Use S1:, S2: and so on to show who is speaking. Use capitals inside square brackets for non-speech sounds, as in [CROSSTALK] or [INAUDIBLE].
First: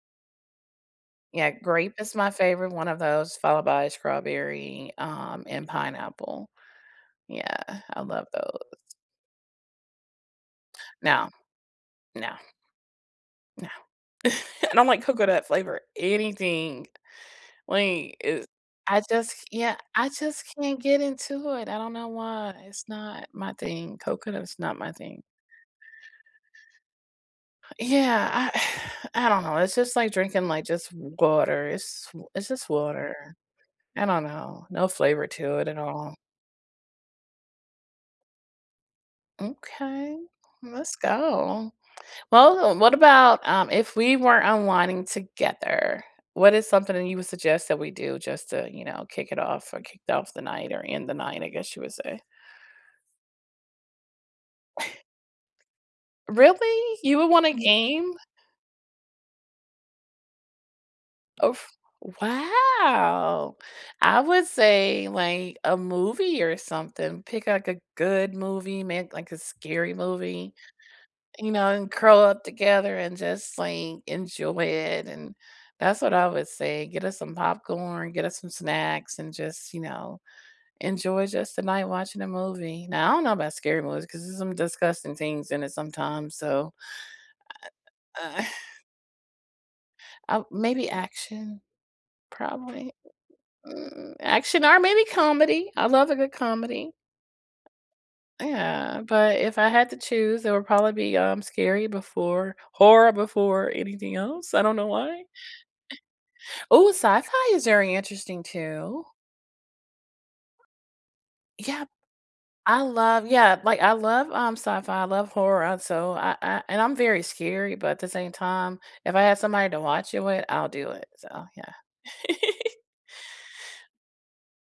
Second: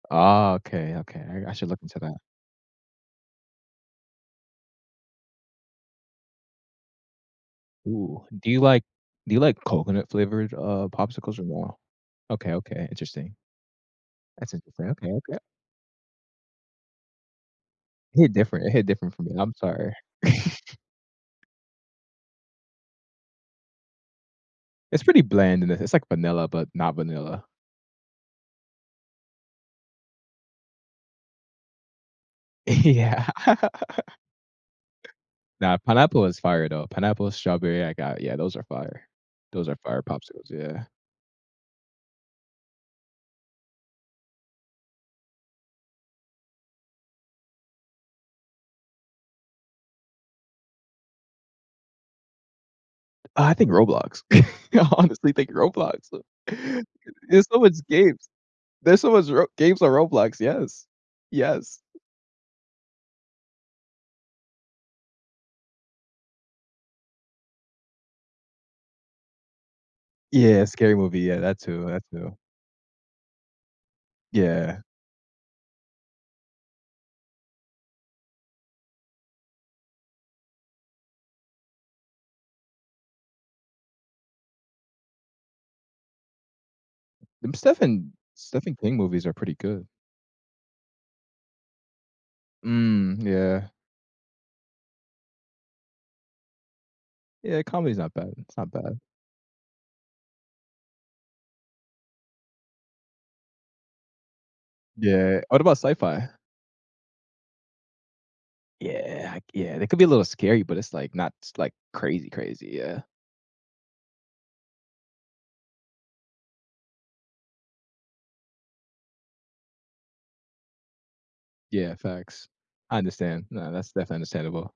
S1: Ah, okay, okay, I r
S2: Yeah,
S1: I should look
S2: grape
S1: into
S2: is
S1: that.
S2: my favorite one of those, followed by strawberry, um, and pineapple. Yeah, I
S1: Ooh,
S2: love
S1: do you
S2: those.
S1: like do you like coconut-flavored, uh,
S2: No.
S1: popsicles or no?
S2: No.
S1: Okay, okay, interesting.
S2: No.
S1: That's
S2: [CHUCKLES] I don't
S1: interesting,
S2: like
S1: okay, okay.
S2: coconut-flavor anything. Wait,
S1: Hit
S2: is
S1: different it hit
S2: I
S1: different for
S2: just
S1: me,
S2: c
S1: I'm
S2: Yeah,
S1: sorry.
S2: I just can't get
S1: [CHUCKLES]
S2: into it, I don't know why, it's not my thing, coconut is not my
S1: It's pretty
S2: thing.
S1: bland and i it's like vanilla, but not vanilla.
S2: Yeah, I [SIGHS] I don't know, it's just like drinking, like, just water, it's w it's just
S1: Yeah.
S2: water. I don't know, no flavor
S1: [LAUGHS]
S2: to it
S1: Nah,
S2: at all.
S1: pineapple is fire, though. Pineapple and strawberry, I got, yeah, those are fire. Those are fire
S2: Okay.
S1: popsicles, yeah.
S2: Let's go. Well, what about, um, if we were unwinding together, what is something that you would suggest that we do just to, you know, kick it off or kick off the night or end the night, I guess you would say?
S1: I think Roblox. [CHUCKLES] I
S2: [CHUCKLES]
S1: honestly think Roblox. C
S2: Really? You would
S1: There's
S2: wanna
S1: so much
S2: game?
S1: games. There's so much Ro games on Roblox, yes.
S2: Oh f
S1: Yes.
S2: wow! I would say, like, a movie or something. Pick, like, a good movie, ma like a scary movie,
S1: Yeah, scary movie, yeah,
S2: you
S1: that
S2: know,
S1: too
S2: and
S1: that
S2: curl
S1: too.
S2: up together and just, like, enjoy
S1: Yeah.
S2: it and that's what I would say. Get us some popcorn, get us some snacks, and just, you know, enjoy just the night watching a movie. Now I don't know about scary movies 'cause there's some disgusting things in it sometimes so
S1: M Stephen
S2: Uh [SIGHS]
S1: Stephen King movies are pretty good.
S2: Uh, maybe action. Probably
S1: Mm, yeah.
S2: Mm, action or maybe comedy, I love a good comedy.
S1: Yeah, comedy's not bad, it's not bad.
S2: Yeah, but if I had to choose, it would probably be, um, scary before horror before anything else, I don't know why.
S1: Yeah. What about sci-fi?
S2: Ooh, sci-fi is very interesting, too.
S1: Yeah, h Yeah, they can be a little scary, but it's, like, not s like,
S2: Yeah
S1: crazy, crazy,
S2: I
S1: yeah.
S2: love yeah, like, I love, um, sci-fi, I love horror and so I I and I'm very scary, but at the same time, if I had somebody to watch it with, I'll do it, so yeah.
S1: Yeah, facts.
S2: [GIGGLES]
S1: I understand. No, that's definitely understandable.